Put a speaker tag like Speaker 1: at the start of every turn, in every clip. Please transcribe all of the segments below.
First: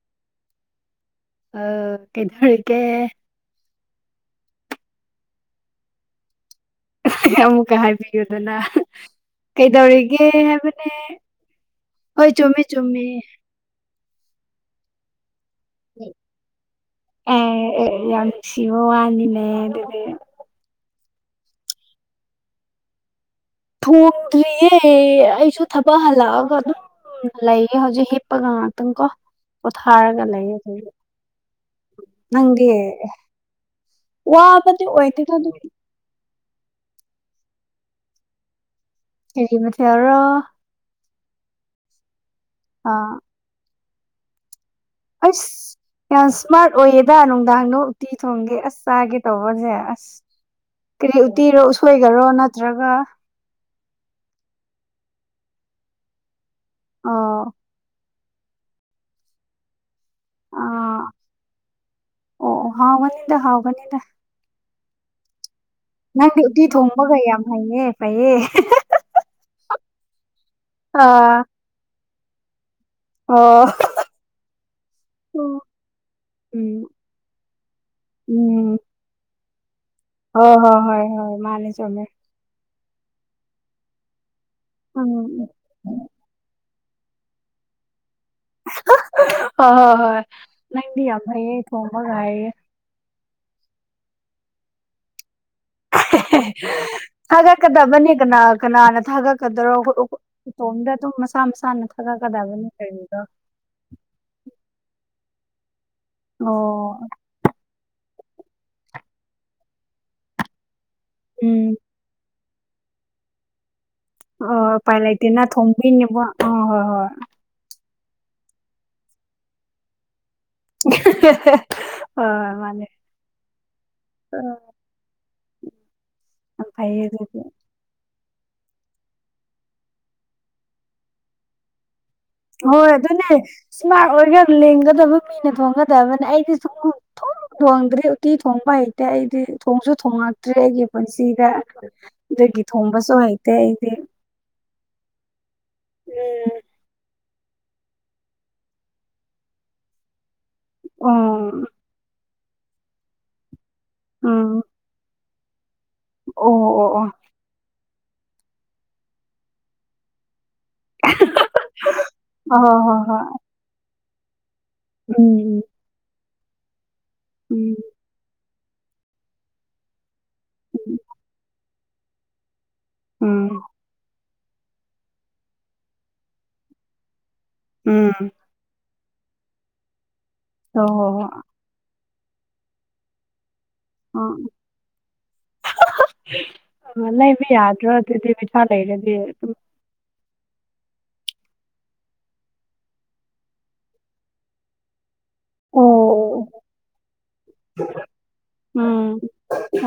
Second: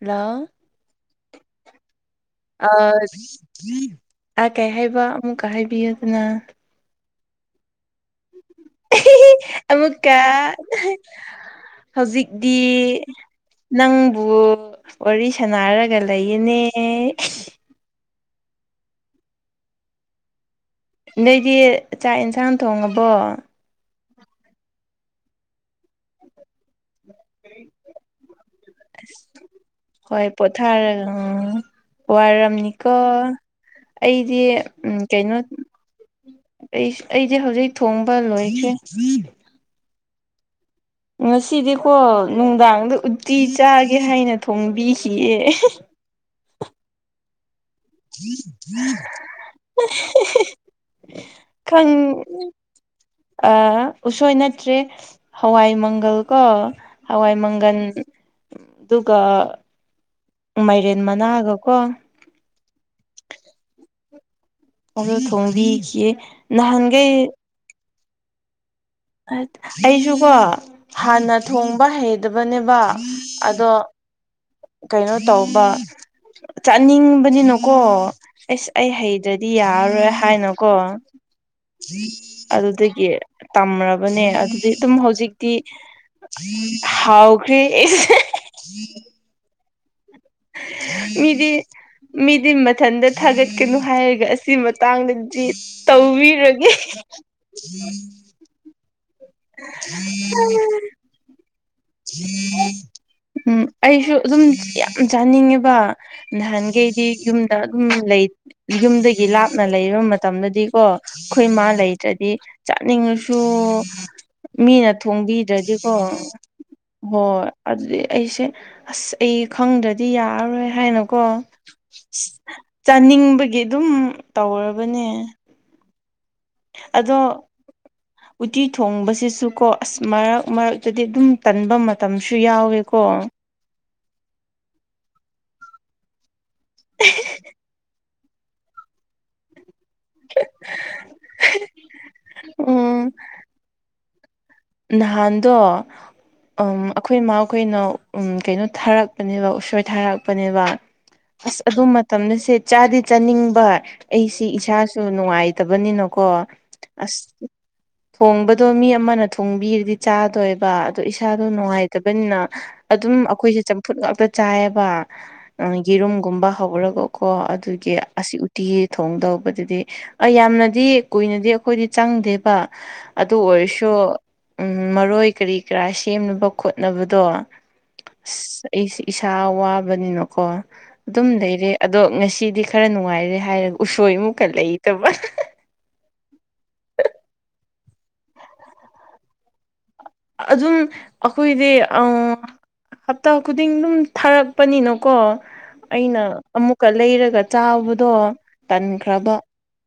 Speaker 1: Hello
Speaker 2: ꯑ ꯀꯩꯗꯧꯔꯤꯒꯦ
Speaker 1: ꯑꯁ ꯑꯥ ꯀꯩ ꯍꯥꯏꯕ ꯑꯃꯨꯛꯀ ꯍꯥꯏꯕꯤꯌꯨꯗꯅ
Speaker 2: ꯑꯃꯨꯛꯀ ꯍꯥꯏꯕꯤꯌꯨꯗꯅ
Speaker 1: ꯑꯃꯨꯛꯀ
Speaker 2: ꯀꯩꯗꯧꯔꯤꯒꯦ ꯍꯥꯏꯕꯅꯦ ꯍꯣꯏ
Speaker 1: ꯍꯧꯖꯤꯛꯇꯤ
Speaker 2: ꯆꯨꯝꯃꯦ ꯆꯨꯝꯃꯦ
Speaker 1: ꯅꯪꯕꯨ ꯋꯥꯔꯤ ꯁꯅꯥꯔꯒ ꯂꯩꯌꯦꯅꯦ
Speaker 2: ꯑꯦ ꯑꯦ ꯌꯥꯝ ꯅꯨꯡꯁꯤꯕ ꯋꯥꯅꯤꯅꯦ ꯑꯗꯨꯗꯤ
Speaker 1: ꯅꯣꯏꯗꯤ ꯆꯥꯛ ꯌꯦꯟꯁꯥꯡ ꯊꯣꯡꯉꯕꯣ
Speaker 2: ꯊꯣꯡꯗ꯭ꯔꯤꯌꯦ ꯑꯩꯁꯨ ꯊꯕꯛ ꯍꯜꯂꯛꯑꯒ ꯑꯗꯨꯝ ꯎꯝ ꯂꯩꯌꯦ ꯍꯧꯖꯤꯛ ꯍꯤꯞꯄꯒ ꯉꯥꯛꯇꯪ ꯀꯣ ꯄꯣꯊꯥꯔꯒ
Speaker 1: ꯍꯣꯏ
Speaker 2: ꯂꯩꯌꯦ ꯑꯩꯈꯣꯢꯁꯨ
Speaker 1: ꯄꯣꯊꯥꯔꯒ ꯎꯝ ꯋꯥꯔꯝꯅꯤꯀꯣ ꯑꯩꯗꯤ
Speaker 2: ꯋꯥꯕꯗꯤ ꯑꯣꯏꯗꯦꯗ
Speaker 1: ꯀꯩꯅꯣ
Speaker 2: ꯑꯗꯨꯝ
Speaker 1: ꯑꯩ ꯑꯩꯗꯤ ꯍꯧꯖꯤꯛ ꯊꯣꯡꯕ ꯂꯣꯏꯈ꯭ꯔꯦ
Speaker 2: ꯀꯔꯤ ꯃꯥꯊꯦꯜꯔꯣ
Speaker 1: ꯉꯁꯤꯗꯤꯀꯣ ꯅꯨꯡꯗꯥꯡꯗ
Speaker 2: ꯑꯥ
Speaker 1: ꯎꯇꯤ ꯆꯥꯒꯦ ꯍꯥꯏꯅ ꯊꯣꯡꯕꯤꯈꯤꯌꯦ
Speaker 2: ꯑꯁ ꯌꯥꯝ ꯏꯁꯃꯥꯔꯠ ꯑꯣꯏꯌꯦꯗ ꯅꯨꯡꯗꯥꯡꯗꯣ ꯎꯇꯤ ꯊꯣꯡꯒꯦ ꯑꯁ ꯆꯥꯒꯦ ꯇꯧꯕꯁꯦ ꯑꯁ ꯀꯔꯤ ꯎꯇꯤꯔꯣ
Speaker 1: ꯈꯪ
Speaker 2: ꯎꯁꯣꯏꯒꯔꯣ ꯅꯠꯇ꯭ꯔꯒ
Speaker 1: ꯑ ꯎꯁꯣꯏ ꯅꯠꯇ꯭ꯔꯦ ꯍꯋꯥꯏ ꯃꯪꯒꯜ ꯀꯣ ꯍꯋꯥꯏ
Speaker 2: ꯑ
Speaker 1: ꯃꯪꯒꯟ ꯑꯗꯨꯒ ꯃꯥꯏꯔꯦꯟ
Speaker 2: ꯑꯥ
Speaker 1: ꯃꯅꯥꯒ ꯀꯣ
Speaker 2: ꯑꯣ ꯍꯥꯎꯒꯅꯤꯗ ꯍꯥꯎꯒꯅꯤꯗ
Speaker 1: [unintelligible] ꯊꯣꯡꯕꯤ
Speaker 2: ꯅꯪꯗꯤ ꯎꯇꯤ ꯊꯣꯡꯕꯒ ꯌꯥꯝ ꯍꯩꯌ‌ꯦ ꯐꯩꯌꯦ
Speaker 1: ꯑꯩꯁꯨꯀꯣ ꯍꯥꯟꯅ
Speaker 2: ꯑꯥ
Speaker 1: ꯊꯣꯡꯕ ꯍꯩꯗꯕꯅꯦꯕ
Speaker 2: ꯑꯣ
Speaker 1: ꯑꯗꯣ ꯀꯩꯅꯣ ꯇꯧꯕ
Speaker 2: ꯎꯝ
Speaker 1: ꯆꯥꯅꯤꯡꯕꯅꯤꯅꯀꯣ ꯑꯩꯁ
Speaker 2: ꯎꯝ
Speaker 1: ꯑꯩ ꯍꯩꯗ꯭ꯔꯗꯤ ꯌꯥꯔꯔꯣꯏ
Speaker 2: ꯍꯣꯏ
Speaker 1: ꯍꯥꯏꯅꯀꯣ
Speaker 2: ꯍꯣꯏ ꯍꯣꯏ ꯍꯣꯏ ꯃꯥꯅꯦ ꯆꯨꯝꯃꯦ
Speaker 1: ꯑꯗꯨꯗꯒꯤ ꯇꯝꯔꯕꯅꯦ ꯑꯗꯨꯗꯤ ꯑꯗꯨꯝ
Speaker 2: ꯎꯝ
Speaker 1: ꯍꯧꯖꯤꯛꯇꯤ ꯍꯥꯎꯈ꯭ꯔꯤ
Speaker 2: ꯍ‌ꯣ ꯍ‌ꯣ ꯍꯣꯏ ꯅꯪꯗꯤ ꯌꯥꯝ ꯍꯩꯌ‌ꯦ ꯊꯣꯡꯕꯒ ꯍꯩꯌ‌ꯦ
Speaker 1: ꯏꯊꯟꯇ ꯊꯥꯒꯠꯀꯅꯨ ꯍꯥꯏꯔꯒ ꯑꯁꯤ ꯃꯇꯥꯡꯗꯗꯤ ꯇꯧꯕꯤꯔꯅꯤ
Speaker 2: ꯊꯥꯒꯠꯀꯗꯕꯅꯤ ꯀꯅꯥ ꯀꯅꯥꯅ ꯊꯥꯒꯠꯀꯗꯔꯣ ꯑꯈ‌‌ꯣ ꯑꯈ‌‌ꯣ ꯏꯇꯣꯝꯗ ꯗꯨꯝ ꯃꯁꯥ ꯃꯁꯥꯅ ꯊꯥꯒꯠꯀꯗꯕꯅꯤ ꯀꯩꯅꯣꯗꯣ
Speaker 1: ꯎꯝ ꯑꯩꯁꯨ ꯑꯗꯨꯝ ꯌꯥꯝ ꯆꯥꯅꯤꯡꯉꯦꯕ ꯅꯍꯥꯟꯈꯩꯗꯤ
Speaker 2: ꯑꯣ
Speaker 1: ꯌꯨꯝ ꯇꯥꯏ ꯑꯗꯨꯝ ꯂꯩ ꯌꯨꯝꯗꯒꯤ ꯂꯥꯞꯅ ꯂꯩꯕ ꯃꯇꯝꯗꯗꯤꯀꯣ ꯈꯣꯏ ꯃꯥ
Speaker 2: ꯎꯝ
Speaker 1: ꯂꯩꯇ꯭ꯔꯗꯤ ꯆꯥꯠꯅꯤꯡꯉꯁꯨ
Speaker 2: ꯑꯣ
Speaker 1: ꯃꯤꯅ
Speaker 2: ꯎꯄꯥꯏ ꯂꯩꯇꯦꯅ
Speaker 1: ꯊꯣꯡꯕꯤꯗ꯭ꯔꯗꯤꯀꯣ
Speaker 2: ꯊꯣꯡꯕꯤꯅꯦꯕ ꯑ ꯍꯣꯏ
Speaker 1: ꯍꯣꯏ ꯑꯗꯨꯗꯤ ꯑꯩꯁꯦ ꯑꯁ ꯑꯩ ꯈꯪꯗ꯭ꯔꯗꯤ ꯌꯥꯔꯔꯣꯏ ꯍꯥꯏꯅꯥꯀꯣ
Speaker 2: ꯍꯣꯏ ꯃꯥꯅꯦ
Speaker 1: ꯆꯥꯅꯤꯡꯕꯒꯤ ꯑꯗꯨꯝ
Speaker 2: ꯑꯥ
Speaker 1: ꯇꯧꯔꯕꯅꯦ
Speaker 2: ꯌꯥꯝ ꯐꯩꯌꯦ ꯑꯗꯨꯗꯤ
Speaker 1: ꯑꯗꯣ ꯎꯠꯇꯤ ꯊꯣꯡꯕꯁꯤꯁꯨꯀꯣ ꯑꯁ ꯃꯔꯛ ꯃꯔꯛꯇꯗꯤ ꯑꯗꯨꯝ ꯇꯟꯕ ꯃꯇꯝꯁꯨ ꯌꯥꯎꯋꯦꯀꯣ
Speaker 2: ꯏꯁꯃꯥ꯭ꯔꯠ ꯑꯣꯏꯒ ꯂꯦꯡꯒꯗꯕ ꯃꯤꯅ ꯊꯣꯡꯒꯗꯕꯅꯤ ꯑꯩꯗꯤ ꯁꯨꯡ ꯊꯣꯡ ꯊꯣꯡꯗ꯭ꯔꯤ ꯇꯤ ꯊꫭꯡꯕ ꯍꯩꯇꯦ ꯑꯩꯗꯤ ꯊꯣꯡꯁꯨ ꯊꯣꯉꯛꯇ꯭ꯔꯦ ꯑꯩꯒꯤ ꯄꯨꯟꯁꯤꯗ ꯗꯨꯒꯤ ꯊꯣꯡꯕꯁꯨ ꯍꯩꯇꯦ ꯑꯩꯗꯤ
Speaker 1: ꯅꯥꯍꯥꯟꯗꯣ
Speaker 2: ꯎꯝ
Speaker 1: ꯑꯩꯈꯣꯏ ꯃꯥꯈꯣꯏꯅ ꯎꯝ ꯀꯩꯅꯣ ꯊꯥꯔꯛꯄꯅꯦꯕ ꯎꯁꯣꯏ ꯊꯥꯔꯛ ꯄꯅꯦꯕ ꯑꯁ ꯑꯗꯨ ꯃꯇꯝꯗ ꯁꯦ ꯆꯥꯗꯤ ꯆꯥꯅꯤꯡꯕ ꯑꯩꯁꯤ
Speaker 2: ꯎꯝ ꯎꯝ
Speaker 1: ꯏꯁꯥꯁꯨ ꯅꯨꯡꯉꯥꯏꯇꯕꯅꯤꯅꯀꯣ
Speaker 2: ꯑꯣ ꯑꯣ ꯑꯣ
Speaker 1: ꯑꯁ ꯊꯣꯡꯕꯗꯣ ꯃꯤ ꯑꯃꯅ ꯊꯣꯡꯕꯤꯔꯗꯤ ꯆꯥꯗꯣꯏꯕ ꯑꯗꯣ ꯏꯁꯥꯗꯣ ꯅꯨꯡꯉꯥꯏꯇꯕꯅꯤꯅ
Speaker 2: ꯑ ꯍꯣ
Speaker 1: ꯑꯗꯨꯝ
Speaker 2: ꯍꯣꯏ
Speaker 1: ꯑꯩꯈꯣꯏꯁꯦ ꯆꯝꯐꯨꯠ ꯉꯥꯛꯇ ꯆꯥꯏꯑ‌ꯦꯕ ꯌꯦꯔꯨꯝꯒꯨꯝꯕ ꯍꯧꯔꯒꯀꯣ
Speaker 2: ꯍꯣꯏ ꯎꯝ ꯎꯝ
Speaker 1: ꯑꯗꯨꯒꯤ ꯑꯁꯤ ꯎꯇꯤ ꯊꯣꯡꯗꯧꯕꯗꯨꯗꯤ ꯑꯥ ꯌꯥꯝꯅꯗꯤ ꯀꯨꯏꯅꯗꯤ ꯑꯩꯈꯣꯏꯗꯤ ꯆꯪꯗꯦꯕ
Speaker 2: ꯎꯝ ꯎꯝ ꯎꯝ
Speaker 1: ꯑꯗꯨ ꯑꯣꯏꯔꯁꯨ ꯎꯝ ꯃꯔꯣꯏ ꯀꯔꯤ ꯀꯔꯥ ꯁꯦꯝꯅꯕ ꯈꯣꯠꯅꯕꯗꯣ
Speaker 2: ꯎꯝ
Speaker 1: ꯑꯩꯁꯦ ꯏꯁꯥ ꯋꯥꯕꯅꯤꯅꯀꯣ
Speaker 2: ꯍꯣ
Speaker 1: ꯗꯨꯝ ꯂꯩꯔꯦ ꯑꯗꯣ ꯉꯁꯤꯗꯤ ꯈꯔ ꯅꯨꯡꯉꯥꯏꯔꯦ ꯍꯥꯏꯔ ꯎꯁꯣꯏ
Speaker 2: ꯍꯣ
Speaker 1: ꯑꯃꯨꯛꯀ
Speaker 2: ꯍꯣꯏ
Speaker 1: ꯂꯩꯇꯕ
Speaker 2: ꯂꯩꯕ ꯌꯥꯗ꯭ꯔꯣ ꯑꯗꯨꯗꯤ ꯄꯩꯁꯥ ꯂꯩꯔꯗꯤ ꯗꯨꯝ
Speaker 1: ꯑꯗꯨꯝ ꯑꯩꯈꯣꯏꯗꯤ ꯑꯪ ꯍꯞꯇꯥꯡ ꯈꯨꯗꯤꯡ ꯗꯨꯝ ꯊꯥꯔꯛꯄꯅꯤꯅꯀꯣ ꯑꯩꯅ
Speaker 2: ꯑꯣ
Speaker 1: ꯑꯃꯨꯛꯀ ꯂꯩꯔꯒ ꯆꯥꯕꯗꯣ
Speaker 2: ꯎꯝ
Speaker 1: ꯇꯟꯈ꯭ꯔꯕ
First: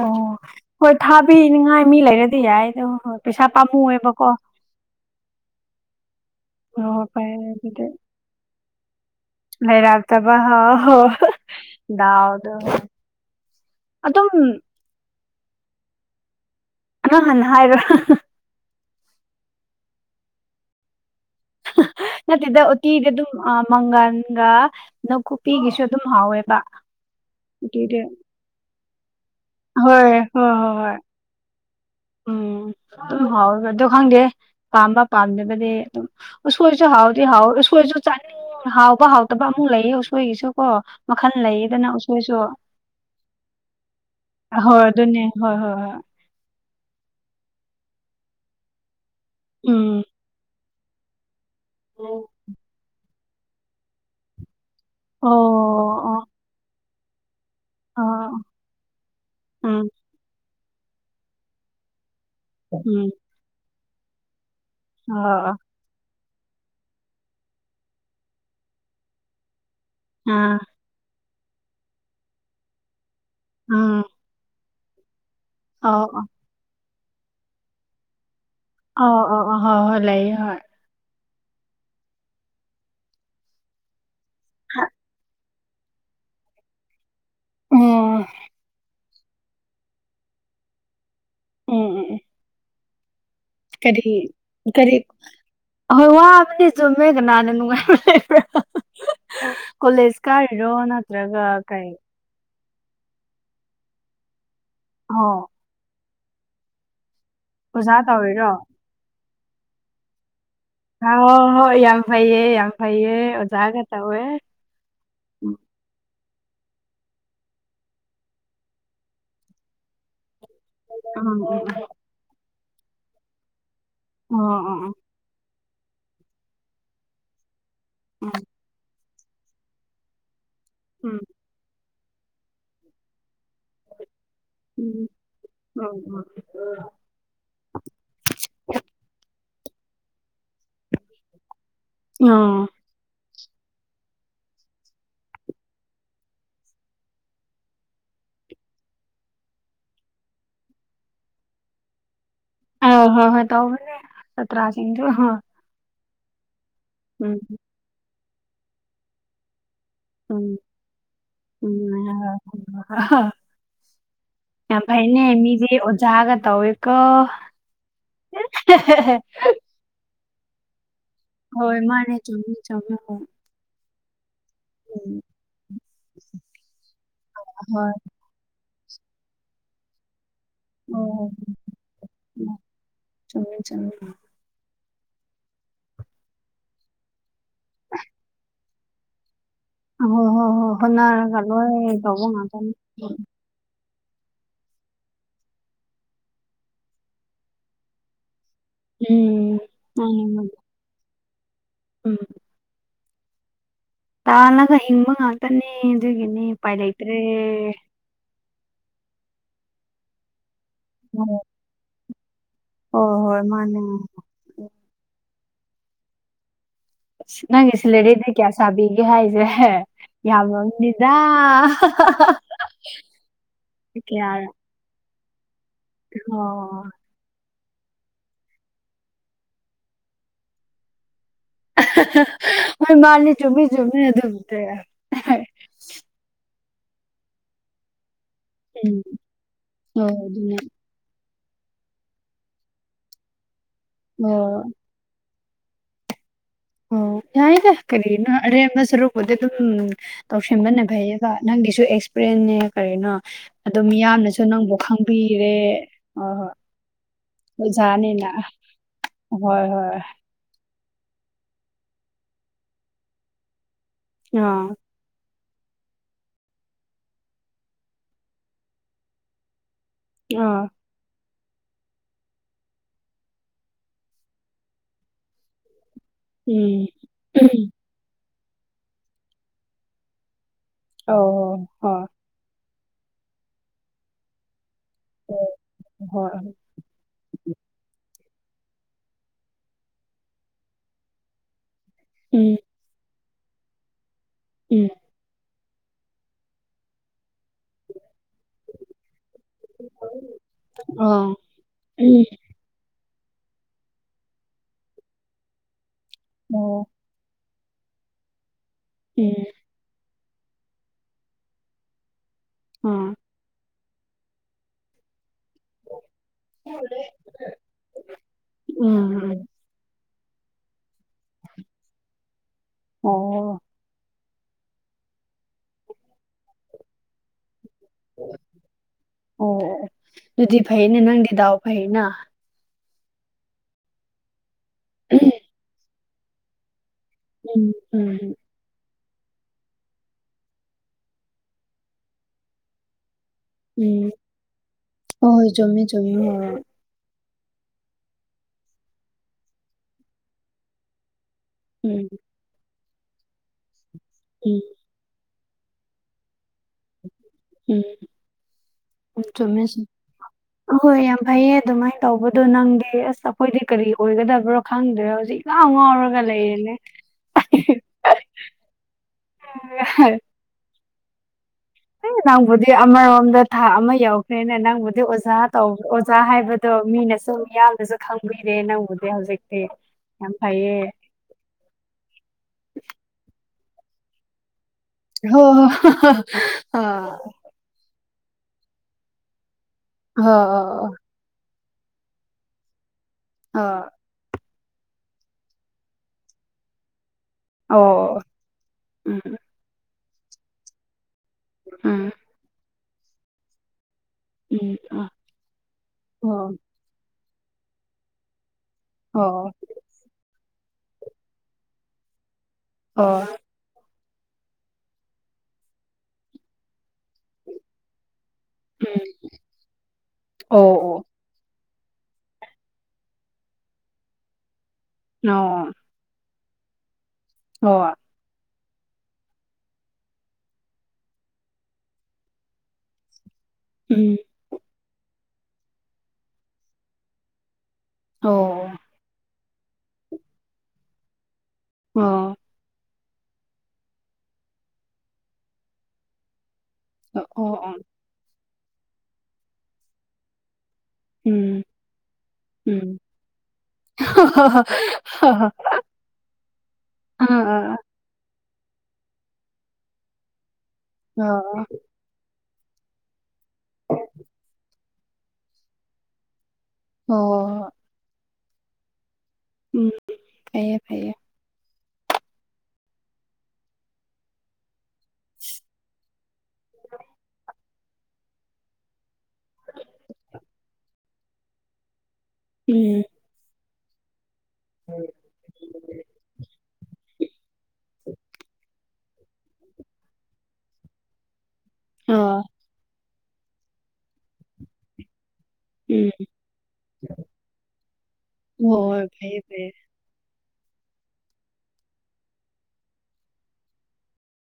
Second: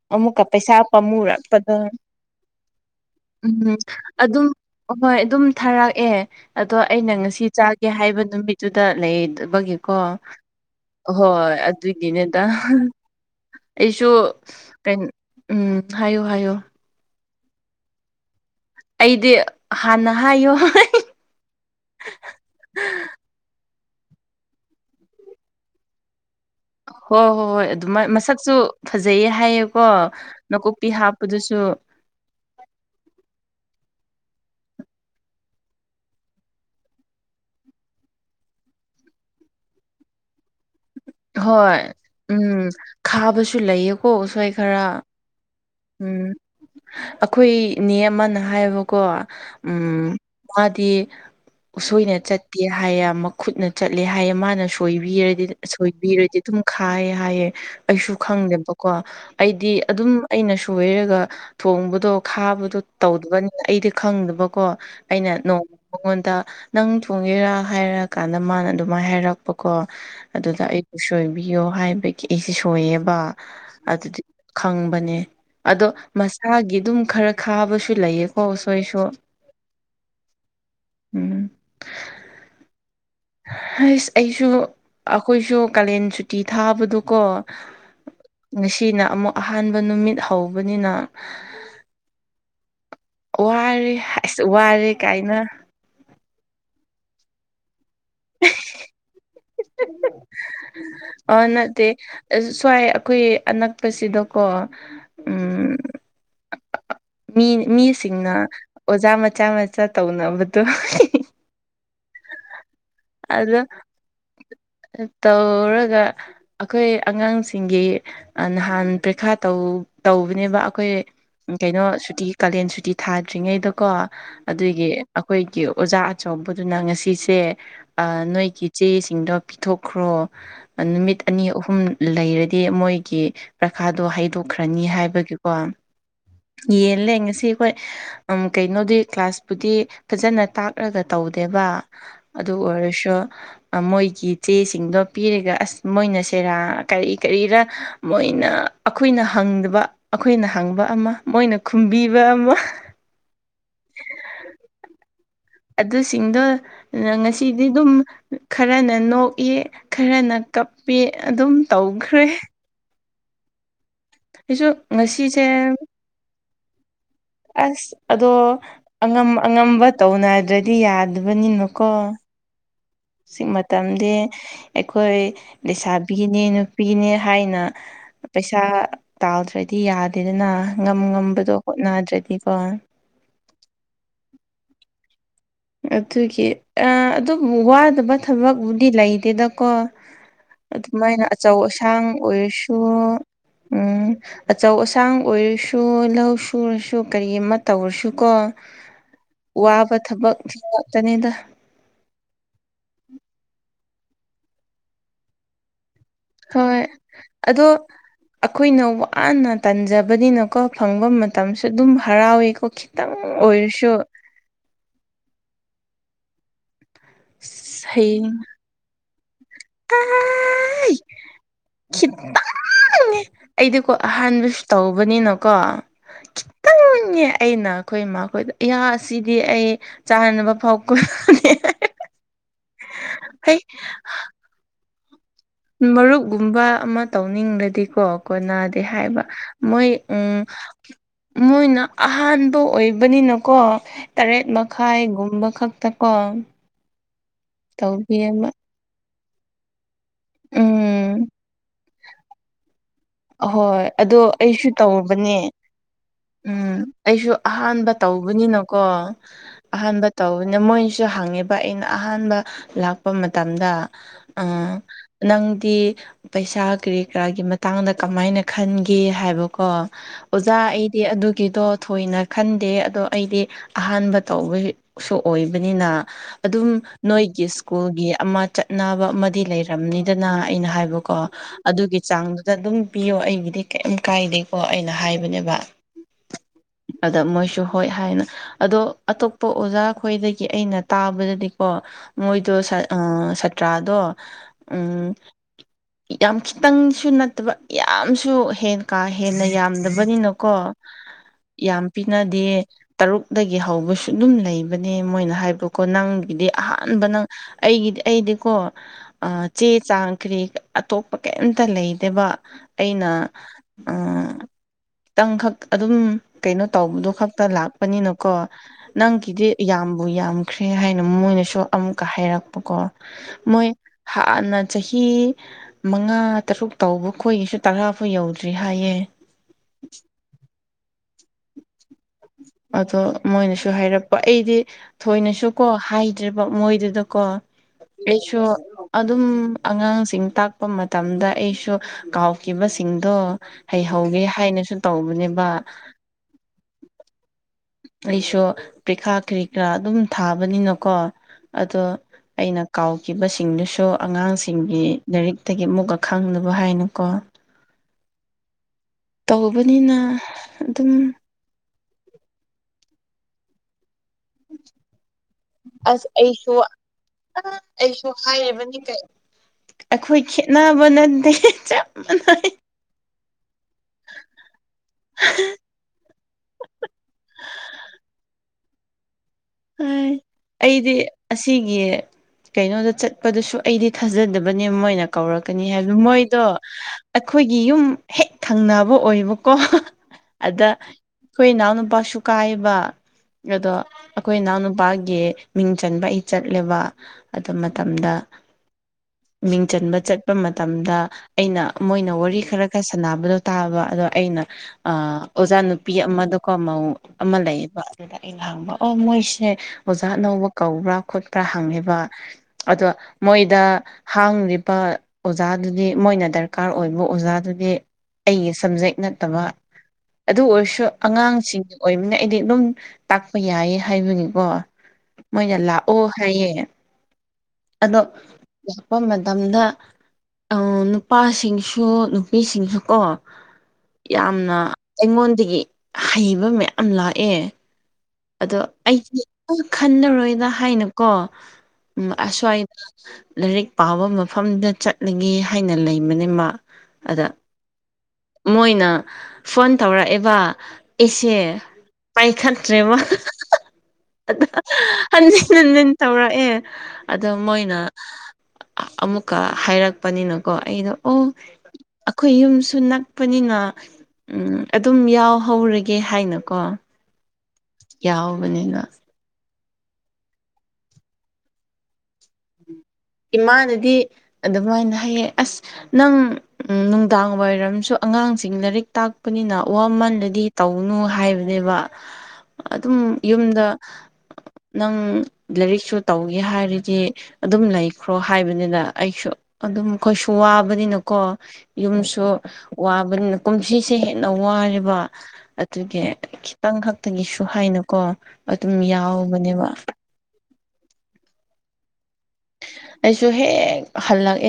Speaker 2: ꯑꯣ
Speaker 1: ꯑꯃꯨꯛꯀ ꯄꯩꯁꯥ
Speaker 2: ꯍꯣꯏ
Speaker 1: ꯄꯝꯃꯨꯔꯛꯄꯗ
Speaker 2: ꯊꯥꯕꯤꯅꯤꯉꯥꯏ ꯃꯤ ꯂꯩꯔꯗꯤ ꯌꯥꯏ ꯑꯗꯣ ꯍꯣꯏ ꯄꯩꯁꯥ
Speaker 1: ꯎꯝ
Speaker 2: ꯄꯥꯝꯃꯨꯑꯦꯕꯀꯣ
Speaker 1: ꯑꯗꯨꯝ ꯑꯍꯣꯏ ꯑꯗꯨꯝ ꯊꯥꯔꯛꯑꯦ ꯑꯗꯣ
Speaker 2: ꯍꯣꯏ ꯍꯣꯏ
Speaker 1: ꯑꯩꯅ
Speaker 2: ꯐꯔꯦ
Speaker 1: ꯉꯁꯤ
Speaker 2: ꯑꯗꯨꯗꯤ
Speaker 1: ꯆꯥꯒꯦ ꯍꯥꯏꯕ ꯅꯨꯃꯤꯠꯇꯨꯗ ꯂꯩꯗ ꯕꯒꯤ ꯀꯣ
Speaker 2: ꯂꯩꯔꯛꯇꯕ ꯍꯣꯏ ꯍꯣꯏ
Speaker 1: ꯑꯍꯣꯏ ꯑꯗꯨꯒꯤꯅꯦꯗ
Speaker 2: ꯗꯥꯎꯗꯣ
Speaker 1: ꯑꯩꯁꯨ
Speaker 2: ꯑꯗꯨꯝ
Speaker 1: ꯀꯩꯟ ꯎꯝ ꯍꯥꯏꯌꯨ ꯍꯥꯏꯌꯨ
Speaker 2: ꯅꯪ ꯍꯥꯟꯅ ꯍꯥꯏꯔꯣ
Speaker 1: ꯑꯩꯗꯤ ꯍꯥꯟꯅ ꯍꯥꯏꯌꯣ
Speaker 2: ꯅꯠꯇꯦꯗ ꯎꯇꯤꯗꯤ ꯗꯨꯝ ꯃꯪꯒꯟꯒ ꯅꯥꯀꯨꯞꯄꯤꯒꯤꯁꯨ ꯑꯗꯨꯝ ꯍꯥꯎꯋꯦꯕ
Speaker 1: ꯍꯣꯏ ꯍꯣꯏ ꯍꯣꯏ
Speaker 2: ꯑꯗꯨꯗꯤ
Speaker 1: ꯑꯗꯨꯃꯥꯏ ꯃꯁꯛꯁꯨ ꯐꯖꯩꯌꯦ ꯍꯥꯏꯌꯦꯀꯣ
Speaker 2: ꯍꯣꯏ ꯍꯣꯏ ꯍꯣꯏ ꯍꯣꯏ
Speaker 1: ꯅꯀꯣꯛꯇꯤ ꯍꯥꯞ ꯑꯗꯨꯁꯨ
Speaker 2: ꯎꯝ ꯑꯗꯨꯝ ꯍꯥꯎꯋꯦꯕ ꯑꯣ ꯈꯪꯗꯦ ꯄꯥꯝꯕ ꯄꯥꯝꯗꯕꯗꯤ ꯑꯗꯨꯝ ꯎꯁꯣꯏꯁꯨ ꯍꯥꯎꯗꯤ ꯍꯥꯎ ꯎꯁꯣꯏꯁꯨ ꯆꯥꯅꯤꯡꯉ ꯍꯥꯎꯕ ꯍꯥꯎꯇꯕ ꯑꯃꯨꯛ ꯂꯩꯌꯦ ꯎꯁꯣꯏꯒꯤꯁꯨ ꯀꯣ꯫ ꯃꯈꯜ ꯂꯩꯌꯦꯗꯅ
Speaker 1: ꯍꯣꯏ
Speaker 2: ꯎꯁꯣꯏꯁꯨ
Speaker 1: ꯎꯝ ꯈꯥꯕꯁꯨ ꯂꯩꯌꯦꯀꯣ ꯎꯁꯣꯏ
Speaker 2: ꯑꯍꯣꯏ
Speaker 1: ꯈꯔ
Speaker 2: ꯑꯗꯨꯅꯦ ꯍꯣꯏ ꯍꯣꯏ ꯍꯣꯏ꯫
Speaker 1: ꯎꯝ ꯑꯩꯈꯣꯏ ꯅꯦ ꯑꯃꯅ ꯍꯥꯏꯕꯀꯣ ꯎꯝ ꯃꯥꯗꯤ ꯎꯁꯣꯏꯅ ꯆꯠꯇꯦ ꯍꯥꯏꯌꯦ ꯃꯈꯨꯠꯅ ꯆꯠꯂꯦ ꯍꯥꯏꯌꯦ ꯃꯥꯅ ꯁꯣꯏꯕꯤꯔꯗꯤ ꯁꯣꯏꯕꯤꯔꯗꯤ ꯑꯗꯨꯝ ꯈꯥꯏ ꯍꯥꯏꯌꯦ꯫ ꯑꯩꯁꯨ ꯈꯪꯗꯦꯕꯀꯣ ꯑꯩꯗꯤ ꯑꯗꯨꯝ ꯑꯩꯅ ꯁꯣꯏꯔꯒ ꯊꯣꯡꯕꯗꯣ ꯈꯥꯕꯗꯣ ꯇꯧꯗꯕꯅꯤꯅ ꯑꯩꯗꯤ ꯈꯪꯗꯕꯀꯣ ꯑꯩꯅ ꯅꯣꯡ ꯃꯉꯣꯟꯗ ꯅꯪ ꯊꯣꯡꯒꯦꯔꯥ ꯍꯥꯏꯔ ꯀꯥꯟꯗ ꯃꯥꯅ ꯑꯗꯨꯃꯥꯏꯅ ꯍꯥꯏꯔꯛ ꯄꯀꯣ ꯑꯗꯨꯗ ꯑꯩꯁꯨ ꯁꯣꯏꯕꯤꯌꯣ ꯍꯥꯏꯕꯒꯤ ꯑꯩꯁꯦ ꯁꯣꯏꯌꯦꯕ ꯑꯗꯨꯗꯤ ꯈꯪꯕꯅꯦ ꯑꯗꯣ ꯃꯁꯥꯒꯤ ꯑꯗꯨꯝ ꯈꯔ ꯈꯥꯕꯁꯨ ꯂꯩꯌꯦ꯫ ꯑꯣ ꯎꯁꯣꯏꯁꯨ ꯎꯝ꯫ ꯍꯩꯁ ꯑꯩꯁꯨ ꯑꯩꯈꯣꯏꯁꯨ ꯀꯥꯂꯦꯟ ꯁꯨꯇꯤ ꯊꯥꯕꯗꯨ ꯀꯣ ꯉꯁꯤꯅ ꯑꯃꯨꯛ ꯑꯍꯥꯟꯕ ꯅꯨꯃꯤꯠ ꯍꯧꯕꯅꯤꯅ
Speaker 2: ꯎꯝ ꯎꯝ ꯎꯝ꯫
Speaker 1: ꯋꯥꯔꯦ ꯑꯁ ꯋꯥꯔꯦ ꯀꯥꯏꯅ꯫
Speaker 2: ꯑꯍꯣꯏ ꯋꯥꯕꯅꯦ ꯆꯨꯝꯃꯦ ꯀꯅꯥꯅ ꯅꯨꯡꯉꯥꯏꯔꯦ꯫ ꯀꯣꯂꯦꯖ ꯀꯥꯔꯤꯔꯣ
Speaker 1: ꯑ
Speaker 2: ꯅꯠꯇ꯭ꯔꯒ
Speaker 1: ꯅꯠꯇꯦ
Speaker 2: ꯀꯩ
Speaker 1: ꯁ꯭ꯋꯥꯏ ꯑꯩꯈꯣꯏ ꯑꯅꯛꯄꯁꯤꯗꯀꯣ
Speaker 2: ꯍꯣ,
Speaker 1: ꯎꯝ ꯃꯤ
Speaker 2: ꯑꯣꯖꯥ
Speaker 1: ꯃꯤꯁꯤꯡꯅ
Speaker 2: ꯇꯧꯔꯤꯔꯣ?
Speaker 1: ꯑꯣꯖꯥ ꯃꯆꯥ ꯃꯆꯥ ꯇꯧꯅꯕꯗꯣ
Speaker 2: ꯑꯣ ꯍꯣꯏ ꯌꯥꯝ ꯐꯩꯌꯦ ꯌꯥꯝ ꯐꯩꯌꯦ
Speaker 1: ꯑꯗꯣ
Speaker 2: ꯑꯣꯖꯥꯒ ꯇꯧꯋꯦ꯫ ꯎꯝ
Speaker 1: ꯇꯧꯔꯒ ꯑꯩꯈꯣꯏ ꯑꯉꯥꯡꯁꯤꯡꯒꯤ ꯑ ꯅꯍꯥꯟ ꯄ꯭ꯔꯤꯈꯥ ꯇꯧ ꯇꯧꯕꯅꯦꯕ ꯑꯩꯈꯣꯏ
Speaker 2: ꯎꯝ
Speaker 1: ꯀꯩꯅꯣ ꯁꯨꯇꯤ ꯀꯥꯂꯦꯟ ꯁꯨꯇꯤ ꯊꯥꯗ꯭ꯔꯤꯉꯩꯗꯀꯣ
Speaker 2: ꯎꯝ
Speaker 1: ꯑꯗꯨꯒꯤ
Speaker 2: ꯎꯝ
Speaker 1: ꯑꯩꯈꯣꯏꯒꯤ ꯑꯣꯖꯥ ꯑꯆꯧꯕꯗꯨꯅ ꯉꯁꯤꯁꯦ ꯑ
Speaker 2: ꯎꯝ
Speaker 1: ꯅꯣꯏꯒꯤ ꯆꯦꯁꯤꯡꯗꯣ ꯄꯤꯊꯣꯛꯈ꯭ꯔꯣ ꯅꯨꯃꯤꯠ
Speaker 2: ꯎꯝ
Speaker 1: ꯑꯅꯤ ꯑꯍꯨꯝ ꯂꯩꯔꯗꯤ ꯃꯣꯏꯒꯤ ꯄ꯭ꯔꯈꯥꯗꯣ ꯍꯥꯏꯗꯣꯛ ꯎꯈ꯭ꯔꯅꯤ
Speaker 2: ꯎꯝ
Speaker 1: ꯍꯥꯏꯕꯒꯤꯀꯣ
Speaker 2: ꯎꯝ ꯎꯝ
Speaker 1: ꯌꯦꯟꯂꯦ ꯉꯁꯤ ꯍꯣꯏ ꯑꯝ ꯀꯩꯅꯣꯗꯤ ꯀ꯭ꯂꯥꯁꯄꯨꯗꯤ ꯐꯖꯅ ꯇꯥꯛ ꯈꯔꯒ ꯇꯧꯗꯦꯕ
Speaker 2: ꯎꯝ
Speaker 1: ꯑꯗꯨ
Speaker 2: ꯎꯝ
Speaker 1: ꯑꯣꯏꯔꯁꯨ ꯃꯣꯏꯒꯤ ꯆꯦꯁꯤꯡꯗꯣ ꯄꯤꯔꯒ ꯑꯁ ꯃꯣꯏꯅ ꯁꯦꯔꯥ ꯀꯔꯤ ꯀꯔꯤꯔ ꯃꯣꯏꯅ ꯑꯩꯈꯣꯏꯅ ꯍꯪꯗꯕ ꯑꯩꯈꯣꯏꯅ ꯍꯪꯕ ꯑꯃ ꯃꯣꯏꯅ ꯈꯨꯝꯕꯤꯕ ꯑꯃ
Speaker 2: ꯍꯣ ꯍꯣ ꯍꯣꯏ ꯇꯧꯕꯅꯦ ꯁꯥꯇ꯭ꯔꯁꯤꯡꯗꯣ
Speaker 1: ꯑꯗꯨꯁꯤꯡꯗꯣ ꯉꯁꯤꯗꯤ ꯑꯗꯨꯝ ꯈꯔꯅ ꯅꯣꯛꯏ ꯈꯔꯅ
Speaker 2: ꯎꯝ
Speaker 1: ꯀꯞꯄꯤ ꯑꯗꯨꯝ ꯇꯧꯈ꯭ꯔꯦ꯫
Speaker 2: ꯎꯝ
Speaker 1: ꯑꯩꯁꯨ
Speaker 2: ꯌꯥꯝ ꯐꯥꯏꯅꯦ
Speaker 1: ꯉꯁꯤꯁꯦ
Speaker 2: ꯃꯤꯃꯤꯗꯤ ꯑꯣꯖꯥꯒ ꯇꯧꯋꯤꯀꯣ꯫
Speaker 1: ꯑꯁ ꯑꯗꯣ ꯑꯉꯝ ꯑꯉꯝꯕ ꯇꯧꯅꯗ꯭ꯔꯗꯤ ꯌꯥꯗꯕꯅꯤꯅꯀꯣ꯫
Speaker 2: ꯆꯨꯃꯤ ꯆꯨꯃꯦ ꯍꯣꯏ꯫
Speaker 1: ꯍꯧꯖꯤꯛ ꯃꯇꯝꯗꯤ ꯑꯩꯈꯣꯏ
Speaker 2: ꯎꯝ
Speaker 1: ꯂꯩꯁꯥꯕꯤꯅꯦ ꯅꯨꯄꯤꯅꯦ ꯍꯥꯏꯅ
Speaker 2: ꯍꯣꯏ ꯍꯣꯏ
Speaker 1: ꯄꯩꯁꯥ ꯇꯥꯜꯗ꯭ꯔꯗꯤ ꯌꯥꯗꯦꯗꯅ ꯉꯝ
Speaker 2: ꯍꯣꯏ
Speaker 1: ꯉꯝꯕꯗꯣ ꯍꯣꯠꯅꯗ꯭ꯔꯗꯤꯀꯣ꯫
Speaker 2: ꯎꯝ, ꯆꯨꯝꯃꯤ ꯆꯨꯝꯃꯤ ꯎꯝ꯫
Speaker 1: ꯑꯗꯨꯒꯤ ꯑꯥ ꯑꯗꯨꯕꯨ ꯋꯥꯗꯕ ꯊꯕꯛꯕꯨꯗꯤ ꯂꯩꯇꯦꯗ ꯀꯣ
Speaker 2: ꯍꯣꯏ ꯍꯣꯏ ꯍꯣꯏ
Speaker 1: ꯑꯗꯨꯃꯥꯏꯅ
Speaker 2: ꯍꯣꯠꯅꯔꯒ
Speaker 1: ꯑꯆꯧ
Speaker 2: ꯂꯣꯏ
Speaker 1: ꯑꯁꯥꯡ
Speaker 2: ꯇꯧꯕ ꯉꯥꯛꯇꯅꯤ
Speaker 1: ꯑꯣꯏꯔꯁꯨ ꯎꯝ ꯑꯆꯧ ꯑꯁꯥꯡ ꯑꯣꯏꯔꯁꯨ ꯂꯧ ꯁꯨꯔꯁꯨ ꯀꯔꯤ ꯑꯃ ꯇꯧꯔꯁꯨꯀꯣ꯫
Speaker 2: ꯎꯝ
Speaker 1: ꯋꯥꯕ
Speaker 2: ꯃꯥꯅꯦ
Speaker 1: ꯊꯕꯛ
Speaker 2: ꯃꯥꯅꯦ
Speaker 1: ꯉꯥꯛꯇꯅꯤꯗ
Speaker 2: ꯎꯝ ꯇꯥꯜꯂꯒ ꯍꯤꯡꯕ ꯉꯥꯛꯇꯅꯦ ꯑꯗꯨꯒꯤꯅꯦ ꯎꯄꯥꯏ
Speaker 1: ꯍꯣꯏ
Speaker 2: ꯂꯩꯇ꯭ꯔꯦ
Speaker 1: ꯑꯗꯣ ꯑꯩꯈꯣꯏꯅ ꯋꯥꯅ ꯇꯥꯟꯖꯕꯅꯤꯅꯀꯣ ꯐꯪꯕ
Speaker 2: ꯍꯣꯏ
Speaker 1: ꯃꯇꯝꯁꯨ ꯑꯗꯨꯝ ꯍꯔꯥꯎꯋꯦꯀꯣ
Speaker 2: ꯍꯣꯏ
Speaker 1: ꯈꯤꯠꯇꯪ
Speaker 2: ꯍꯣꯏ ꯃꯥꯅꯦ
Speaker 1: ꯑꯣꯏꯔꯁꯨ
Speaker 2: ꯅꯪꯒꯤ ꯁꯦꯂꯦꯔꯤꯗꯤ
Speaker 1: ꯍꯌꯦꯡ
Speaker 2: ꯀꯌꯥ ꯁꯥꯕꯤꯒꯦ ꯍꯥꯏꯖꯦ
Speaker 1: ꯑꯩ
Speaker 2: ꯌꯥꯃꯝꯅꯤꯗ
Speaker 1: ꯈꯤꯇꯪꯅꯦ ꯑꯩꯗꯤꯀꯣ ꯑꯍꯥꯟꯕꯁꯨ ꯇꯧꯕꯅꯤꯅꯀꯣ ꯈꯤꯠꯇꯪꯗꯤ ꯑꯩꯅ ꯑꯩꯈꯣꯏ ꯏꯃꯥꯈꯣꯏꯗ ꯏꯌꯥ ꯑꯁꯤꯗꯤ ꯑꯩ ꯆꯥꯅꯕ ꯐꯥꯎ ꯀꯣꯟꯅꯗꯦ
Speaker 2: ꯍꯣꯏ ꯃꯥꯅꯤ
Speaker 1: ꯑꯩ
Speaker 2: ꯆꯨꯝꯃꯤ ꯆꯨꯝꯃꯤ ꯑꯗꯨꯝꯗꯤ
Speaker 1: ꯃꯔꯨꯞꯒꯨꯝꯕ ꯑꯃꯥ ꯇꯧꯅꯤꯡꯂꯗꯤꯀꯣ ꯀꯣꯟꯅꯗꯦ
Speaker 2: ꯎꯝ
Speaker 1: ꯍꯥꯏꯕ ꯃꯣꯏ
Speaker 2: ꯍꯣꯏ
Speaker 1: ꯎꯝ
Speaker 2: ꯑꯗꯨꯅ
Speaker 1: ꯃꯣꯏꯅ ꯑꯍꯥꯟꯕ ꯑꯣꯏꯕꯅꯤꯅꯀꯣ
Speaker 2: ꯑꯣ
Speaker 1: ꯇꯔꯦꯠ ꯃꯈꯥꯏꯒꯨꯝꯕ ꯈꯛꯇꯀꯣ
Speaker 2: ꯑꯣ ꯌꯥꯔꯦꯗ ꯀꯔꯤꯅꯣ ꯑꯔꯦꯝꯕ ꯁꯔꯨꯛ ꯗꯨ ꯑꯗꯨꯝ ꯇꯧꯁꯤꯟꯕꯅꯦ
Speaker 1: ꯎꯝ
Speaker 2: ꯐꯩꯌꯦꯕ ꯅꯪꯒꯤꯁꯨ ꯑꯦꯛꯁꯄꯔꯦꯟꯅꯦ ꯀꯔꯤꯅꯣ
Speaker 1: ꯑꯍꯣꯏ
Speaker 2: ꯑꯗꯨꯝ
Speaker 1: ꯑꯗꯣ
Speaker 2: ꯌꯥꯝꯅꯁꯨ
Speaker 1: ꯑꯩꯁꯨ
Speaker 2: ꯅꯪꯕꯨ
Speaker 1: ꯇꯧꯕꯅꯦ
Speaker 2: ꯈꯪꯕꯤꯔꯦ ꯍꯣꯏ ꯍꯣꯏ
Speaker 1: ꯎꯝ ꯑꯩꯁꯨ ꯑꯍꯥꯟꯕ
Speaker 2: ꯑꯣꯖꯥꯅꯤꯅ
Speaker 1: ꯇꯧꯕꯅꯤꯅꯀꯣ
Speaker 2: ꯍꯣꯏ ꯍꯣꯏ
Speaker 1: ꯑꯍꯥꯟꯕ ꯇꯧꯕꯅꯤꯅ ꯃꯣꯏꯅꯁꯨ ꯍꯪꯡꯉꯦꯕ ꯑꯩꯅ ꯑꯍꯥꯟꯕ ꯂꯥꯛꯄ ꯃꯇꯝꯗ ꯑ
Speaker 2: ꯑꯥ
Speaker 1: ꯅꯪꯗꯤ ꯄꯩꯁꯥ ꯀꯔꯤ ꯀꯔꯥꯒꯤ ꯃꯇꯥꯡꯗ ꯀꯃꯥꯏꯅ ꯈꯟꯒꯦ ꯍꯥꯏꯕꯀꯣ ꯑꯣꯖꯥ
Speaker 2: ꯑꯥ
Speaker 1: ꯑꯩꯗꯤ ꯑꯗꯨꯒꯤꯗꯣ ꯊꯣꯏꯅ ꯈꯟꯗꯦ ꯑꯗꯣ ꯑꯩꯗꯤ ꯑꯍꯥꯟꯕ ꯇꯧꯕ ꯎꯁꯣꯞ ꯑꯣꯏꯕꯅꯤꯅ ꯑꯗꯨꯝ
Speaker 2: ꯎꯝ
Speaker 1: ꯅꯣꯏꯒꯤ ꯁ꯭ꯀꯨꯜꯒꯤ ꯑꯃꯥ ꯆꯠꯅꯕ ꯑꯃꯥꯗꯤ ꯂꯩꯔꯝꯅꯤꯗꯅ ꯑꯩꯅ ꯍꯥꯏ ꯀꯣ
Speaker 2: ꯑꯣ
Speaker 1: ꯑꯗꯨꯒꯤ
Speaker 2: ꯍꯣꯏ
Speaker 1: ꯆꯥꯡ ꯗꯥ ꯑꯗꯨꯝ ꯄꯤꯌꯣ ꯑꯩꯒꯤꯗꯤ ꯀꯩꯝ ꯀꯥꯏꯗꯦꯀꯣ ꯑꯩꯅ
Speaker 2: ꯍꯣꯏ
Speaker 1: ꯍꯥꯏꯕꯅꯦꯕ
Speaker 2: ꯍꯣꯏ
Speaker 1: ꯑꯗꯥ ꯃꯣꯏꯁꯨ ꯍꯣꯏ ꯍꯥꯏꯅ ꯑꯗꯣ ꯑꯇꯣꯞꯄ ꯑꯣꯖꯥ ꯈꯣꯏꯗꯒꯤ ꯑꯩꯅ ꯇꯥꯕꯗꯗꯤꯀꯣ
Speaker 2: ꯎꯝ
Speaker 1: ꯃꯣꯏꯗꯣ ꯁꯥ ꯑꯥ ꯁꯥꯇ꯭ꯔꯥꯗꯣ ꯎꯝ ꯌꯥꯝ ꯈꯤꯠꯇꯪꯁꯨ ꯅꯠꯇꯕ ꯌꯥꯝꯁꯨ ꯍꯦꯟ ꯀꯥ ꯍꯦꯟꯅ ꯌꯥꯝ ꯉꯝꯗꯕꯅꯤꯅꯀꯣ
Speaker 2: ꯑ
Speaker 1: ꯌꯥꯝ
Speaker 2: ꯎꯝ
Speaker 1: ꯄꯤꯅꯗꯦ ꯇꯔꯨꯛꯇꯒꯤ ꯍꯧꯕꯁꯨ ꯑꯗꯨꯝ ꯂꯩꯕꯅꯦ ꯃꯣꯏꯅ ꯍꯥꯏꯕꯀꯣ ꯅꯪꯒꯤꯗꯤ ꯑꯍꯥꯟꯕ ꯅꯪ ꯑꯩꯒꯤꯗꯤ ꯑꯩꯗꯤꯀꯣ ꯑ
Speaker 2: ꯎꯝ
Speaker 1: ꯆꯦ ꯆꯥꯡ ꯀꯔꯤ ꯑꯇꯣꯞꯄ ꯀꯩꯝꯇ ꯂꯩꯇꯦꯕ ꯑꯩꯅ
Speaker 2: ꯑ
Speaker 1: ꯑꯥ ꯇꯪꯈꯛ ꯑꯗꯨꯝ ꯀꯩꯅꯣ ꯇꯧꯕꯗꯨꯣ ꯈꯛꯇ ꯂꯥꯛꯄꯅꯤꯅꯀꯣ ꯅꯪꯒꯤꯗꯤ
Speaker 2: ꯎꯝ
Speaker 1: ꯌꯥꯝ ꯌꯥꯝꯈ꯭ꯔꯦ ꯍꯥꯏꯅ ꯃꯣꯏꯅꯁꯨ ꯑꯃꯨꯛꯀ ꯍꯥꯏꯔꯛꯄꯀꯣ
Speaker 2: ꯑꯣ
Speaker 1: ꯃꯣꯏ ꯍꯥꯟꯅ ꯆꯥꯍꯤ ꯃꯉꯥ ꯇꯔꯨꯛ ꯇꯧꯕ ꯈꯣꯏꯒꯤꯁꯨ ꯇꯔꯥ ꯌꯨꯗ꯭ꯔꯤ ꯍꯥꯏꯌꯦ
Speaker 2: ꯑꯣ ꯑꯣ ꯑꯗꯨꯗꯤ ꯐꯩꯅꯦ ꯅꯪꯗꯤ ꯗꯥꯎ ꯐꯩꯅ
Speaker 1: ꯑꯗꯣ ꯃꯣꯏꯅꯁꯨ ꯍꯥꯏꯔꯛꯄ ꯑꯩꯗꯤ ꯊꯣꯏꯅꯁꯨ ꯀꯣ ꯍꯥꯏꯗ꯭ꯔꯦꯕ ꯃꯣꯏꯗꯨꯗ ꯀꯣ
Speaker 2: ꯎꯝ ꯎꯝ
Speaker 1: ꯑꯩꯁꯨ ꯑꯗꯨꯝ ꯑꯉꯥꯡꯁꯤꯡ ꯇꯥꯛꯄ ꯃꯇꯝꯗ ꯑꯩꯁꯨ ꯀꯥꯎꯈꯤꯕꯁꯤꯡꯗꯣ
Speaker 2: ꯎꯝ
Speaker 1: ꯍꯩꯍꯧꯒꯦ ꯍꯥꯏꯅꯁꯨ ꯇꯧꯕꯅꯦꯕ
Speaker 2: ꯍꯣꯏ [unintelligible]
Speaker 1: ꯑꯩꯁꯨ ꯄ꯭ꯔꯤꯈꯥ ꯀꯔꯤ ꯀꯔꯥ ꯑꯗꯨꯝ ꯊꯥꯕꯅꯤꯅꯀꯣ ꯑꯗꯣ
Speaker 2: ꯎꯝ
Speaker 1: ꯑꯩꯅ ꯀꯥꯎꯈꯤꯕꯁꯤꯡꯗꯨꯁꯨ
Speaker 2: ꯎꯝ ꯎꯝ
Speaker 1: ꯑꯉꯥꯡꯁꯤꯡꯒꯤ ꯂꯥꯏꯔꯤꯛꯇꯒꯤ ꯑꯃꯨꯛꯀ ꯈꯪꯅꯕ ꯍꯥꯏꯅ ꯀꯣ
Speaker 2: ꯎꯝ, ꯆꯨꯝꯃꯦ ꯆꯨꯝꯃꯦ
Speaker 1: ꯇꯧꯕꯅꯤꯅ ꯑꯗꯨꯝ
Speaker 2: ꯑꯍꯣꯏ ꯌꯥꯝ ꯐꯩꯌꯦ ꯑꯗꯨꯃꯥꯏꯟ ꯇꯧꯕꯗꯣ ꯅꯪꯗꯤ ꯑꯁ ꯑꯩꯈꯣꯏꯗꯤ ꯀꯔꯤ ꯑꯣꯏꯒꯗꯕ꯭ꯔꯣ ꯈꯪꯗ꯭ꯔꯦ ꯍꯧꯖꯤꯛ ꯉꯥꯎ
Speaker 1: ꯑꯁ
Speaker 2: ꯉꯥꯎꯔꯒ
Speaker 1: ꯑꯩꯁꯨ
Speaker 2: ꯂꯩꯔꯅꯦ
Speaker 1: ꯑꯩꯁꯨ
Speaker 2: ꯎꯝ ꯍꯥꯏ
Speaker 1: ꯅꯥꯕꯅꯗꯦ ꯆꯞ
Speaker 2: ꯑꯦ ꯅꯪꯕꯨꯗꯤ ꯑꯃꯔꯣꯝꯗ ꯊꯥ ꯑꯃ ꯌꯥꯎꯈ꯭ꯔꯦꯅ ꯅꯪꯕꯨꯗꯤ ꯑꯣꯖꯥ ꯇꯧ ꯆꯥ ꯍꯥꯏꯕꯗꯣ ꯃꯤꯅꯁꯨ ꯃꯤꯌꯥꯝꯅꯁꯨ ꯈꯪꯕꯤꯔꯦ ꯅꯪꯕꯨꯗꯤ ꯍꯧꯖꯤꯛꯇꯤ
Speaker 1: ꯍꯣꯏ
Speaker 2: ꯌꯥꯝ ꯐꯩꯌꯦ
Speaker 1: ꯑꯩꯗꯤ ꯑꯁꯤꯒꯤ ꯀꯩꯅꯣꯗ ꯆꯠꯄꯗꯨꯁꯨ ꯑꯩꯗꯤ ꯊꯥꯖꯗꯕꯅꯦ ꯃꯣꯏꯅ
Speaker 2: ꯍꯣ
Speaker 1: ꯀꯧꯔꯛꯀꯅꯤ ꯍꯥꯏꯕꯗꯣ ꯃꯣꯏꯗꯣ
Speaker 2: ꯍꯣ
Speaker 1: ꯑꯩꯈꯣꯏ ꯒꯤ ꯌꯨꯝ ꯍꯦꯛ ꯊꯪꯅꯕ ꯑꯣꯏꯕꯀꯣ
Speaker 2: ꯍꯣ
Speaker 1: ꯑꯗ
Speaker 2: ꯍꯣ
Speaker 1: ꯑꯩꯈꯣꯏ ꯏꯅꯥꯎꯅꯨꯄꯥꯁꯨ ꯀꯥꯏꯕ
Speaker 2: ꯍꯣ
Speaker 1: ꯑꯗꯣ ꯑꯩꯈꯣꯏ ꯏꯅꯥꯎꯅꯨꯄꯥꯒꯤ ꯃꯤꯡ ꯆꯟꯕ ꯑꯩ ꯆꯠꯂꯦꯕ ꯑꯗꯨ ꯃꯇꯝꯗ
Speaker 2: ꯍꯣ ꯍꯣ ꯑꯣ ꯎꯝ
Speaker 1: ꯃꯤꯡ ꯆꯟꯕ ꯆꯠꯄ ꯃꯇꯝꯗ ꯑꯩꯅ ꯃꯣꯏꯅ
Speaker 2: ꯎꯝ
Speaker 1: ꯋꯥꯔꯤ ꯈꯔ ꯁꯥꯅꯕꯗꯣ ꯇꯥꯕ ꯑꯗꯣ ꯑꯩꯅ ꯑ
Speaker 2: ꯎꯝ
Speaker 1: ꯑꯣꯖꯥ ꯅꯨꯄꯤ ꯑꯃꯗꯀꯣ
Speaker 2: ꯑꯣ
Speaker 1: ꯃꯧ ꯑꯃ ꯂꯩꯌꯦꯕ ꯑꯗꯨꯗ ꯑꯩ ꯂꯥꯡꯕ ꯑꯣ ꯃꯣꯏꯁꯦ ꯑꯣꯖꯥ ꯑꯅꯧꯕ ꯀꯧꯕ꯭ꯔꯥ ꯈꯣꯠꯄ꯭ꯔꯥ ꯍꯪꯉꯦꯕ ꯑꯗꯣ
Speaker 2: ꯑꯣ
Speaker 1: ꯃꯣꯏꯗ ꯍꯥꯡꯂꯤꯕ ꯑꯣꯖꯥꯗꯨꯗꯤ ꯃꯣꯏꯅ ꯗꯔꯀꯥꯔ ꯑꯣꯏꯕ ꯑꯣꯖꯥꯗꯨꯗꯤ ꯑꯩꯒꯤ ꯁꯞꯖꯦꯛ
Speaker 2: ꯎꯝ
Speaker 1: ꯅꯠꯇꯕ ꯑꯗꯨ ꯑꯣꯏꯔꯁꯨ
Speaker 2: ꯑꯣ
Speaker 1: ꯑꯉꯥꯡꯁꯤꯡ ꯑꯣꯏꯕꯅ ꯑꯩꯗꯤ ꯑꯗꯨꯝ ꯇꯥꯛꯄ ꯌꯥꯏꯌꯦ ꯍꯥꯏꯕꯅꯤꯀꯣ ꯃꯣꯏꯅ ꯂꯥꯛꯑꯣ ꯍꯥꯏꯌꯦ
Speaker 2: ꯑꯣ ꯑꯣ ꯑꯣ
Speaker 1: ꯑꯗꯣ ꯂꯥꯛꯄ ꯃꯇꯝꯗ ꯑꯣ ꯅꯨꯄꯥꯁꯤꯡꯁꯨ ꯅꯨꯄꯤꯁꯤꯡꯁꯨ ꯀꯣ
Speaker 2: ꯎꯝ
Speaker 1: ꯌꯥꯝꯅ ꯑꯩꯉꯣꯟꯗꯒꯤ ꯍꯩꯕ ꯃꯌꯥꯝ ꯂꯥꯛꯑꯦ ꯑꯗꯣ
Speaker 2: ꯑꯣ
Speaker 1: ꯑꯩꯗꯤ ꯈꯟꯅꯔꯣꯏꯗ ꯍꯥꯏꯅꯀꯣ ꯎꯝ ꯑꯁ꯭ꯋꯥꯏ ꯂꯥꯏꯔꯤꯛ ꯄꯥꯕ ꯃꯐꯝꯗ ꯆꯠꯂꯒꯦ ꯍꯥꯏꯅ ꯂꯩꯕꯅꯤ ꯃꯥ
Speaker 2: ꯑꯣ
Speaker 1: ꯑꯗ
Speaker 2: ꯑꯣ ꯑꯣ
Speaker 1: ꯃꯣꯏꯅ ꯐꯣꯟ ꯇꯧꯔꯛꯑꯦꯕ ꯑꯩꯁꯦ
Speaker 2: ꯎꯝ
Speaker 1: ꯄꯥꯏꯈꯠꯇ꯭ꯔꯦꯕ
Speaker 2: ꯎꯝ
Speaker 1: ꯍꯟꯖꯤꯟ
Speaker 2: ꯑꯥ
Speaker 1: ꯍꯟꯖꯤꯟ ꯇꯧꯔꯛꯑꯦ ꯑꯗꯣ ꯃꯣꯏꯅ
Speaker 2: ꯑꯥ
Speaker 1: ꯑꯃꯨꯛꯀ ꯍꯥꯏꯔꯛꯄꯅꯤꯅꯀꯣ ꯑꯩꯗꯣ ꯑꯣ
Speaker 2: ꯑ
Speaker 1: ꯑꯩꯈꯣꯏ ꯌꯨꯝꯁꯨ ꯅꯛꯄꯅꯤꯅ ꯑꯗꯨꯝ ꯌꯥꯎꯍꯧꯔꯒꯦ ꯍꯥꯏꯅꯀꯣ
Speaker 2: ꯑꯣ
Speaker 1: ꯌꯥꯎꯕꯅꯤꯗ
Speaker 2: ꯎꯝ ꯎꯝ ꯐꯩꯌꯦ ꯐꯌꯦ
Speaker 1: ꯏꯃꯥꯅꯗꯤ ꯑꯗꯨꯃꯥꯏꯅ ꯍꯥꯏꯌꯦ ꯑꯁ ꯅꯪ ꯅꯨꯡꯗꯥꯡ ꯋꯥꯏꯔꯝꯁꯨ ꯑꯉꯥꯡꯁꯤꯡ ꯂꯥꯏꯔꯤꯛ ꯇꯥꯛꯄꯅꯤꯅ ꯋꯥꯃꯟꯔꯗꯤ ꯇꯧꯒꯅꯨ ꯍꯥꯏꯕꯅꯦꯕ
Speaker 2: ꯎꯝ
Speaker 1: ꯑꯗꯨꯝ ꯌꯨꯝꯗ ꯅꯪ ꯂꯥꯏꯔꯤꯛꯁꯨ ꯇꯧꯒꯦ ꯍꯥꯏꯔꯗꯤ ꯑꯗꯨꯝ ꯂꯩ ꯍꯥꯏꯕꯅꯤꯅ ꯑꯩꯁꯨ ꯑꯗꯨꯝ ꯑꯩꯈꯣꯏꯁꯨ ꯋꯥꯕꯅꯤꯅꯀꯣ ꯌꯨꯝꯁꯨ
Speaker 2: ꯑꯥ
Speaker 1: ꯋꯥꯕ ꯕꯅꯤꯅ ꯀꯨꯝꯁꯤꯁꯦ ꯍꯦꯟꯅ ꯋꯥꯔꯦꯕ ꯑꯗꯨꯒꯤ
Speaker 2: ꯎꯝ
Speaker 1: ꯈꯤꯇꯪ ꯈꯛꯇꯒꯤꯁꯨ ꯍꯥꯏꯅꯀꯣ
Speaker 2: ꯍꯣꯏ
Speaker 1: ꯑꯗꯨꯝ
Speaker 2: ꯍꯣꯏ ꯐꯩꯌꯦ ꯐꯩꯌꯦ
Speaker 1: ꯌꯥꯎꯕꯅꯦꯕ ꯑꯩꯁꯨ ꯍꯦꯛ ꯍꯜꯂꯛꯑꯦꯗꯅ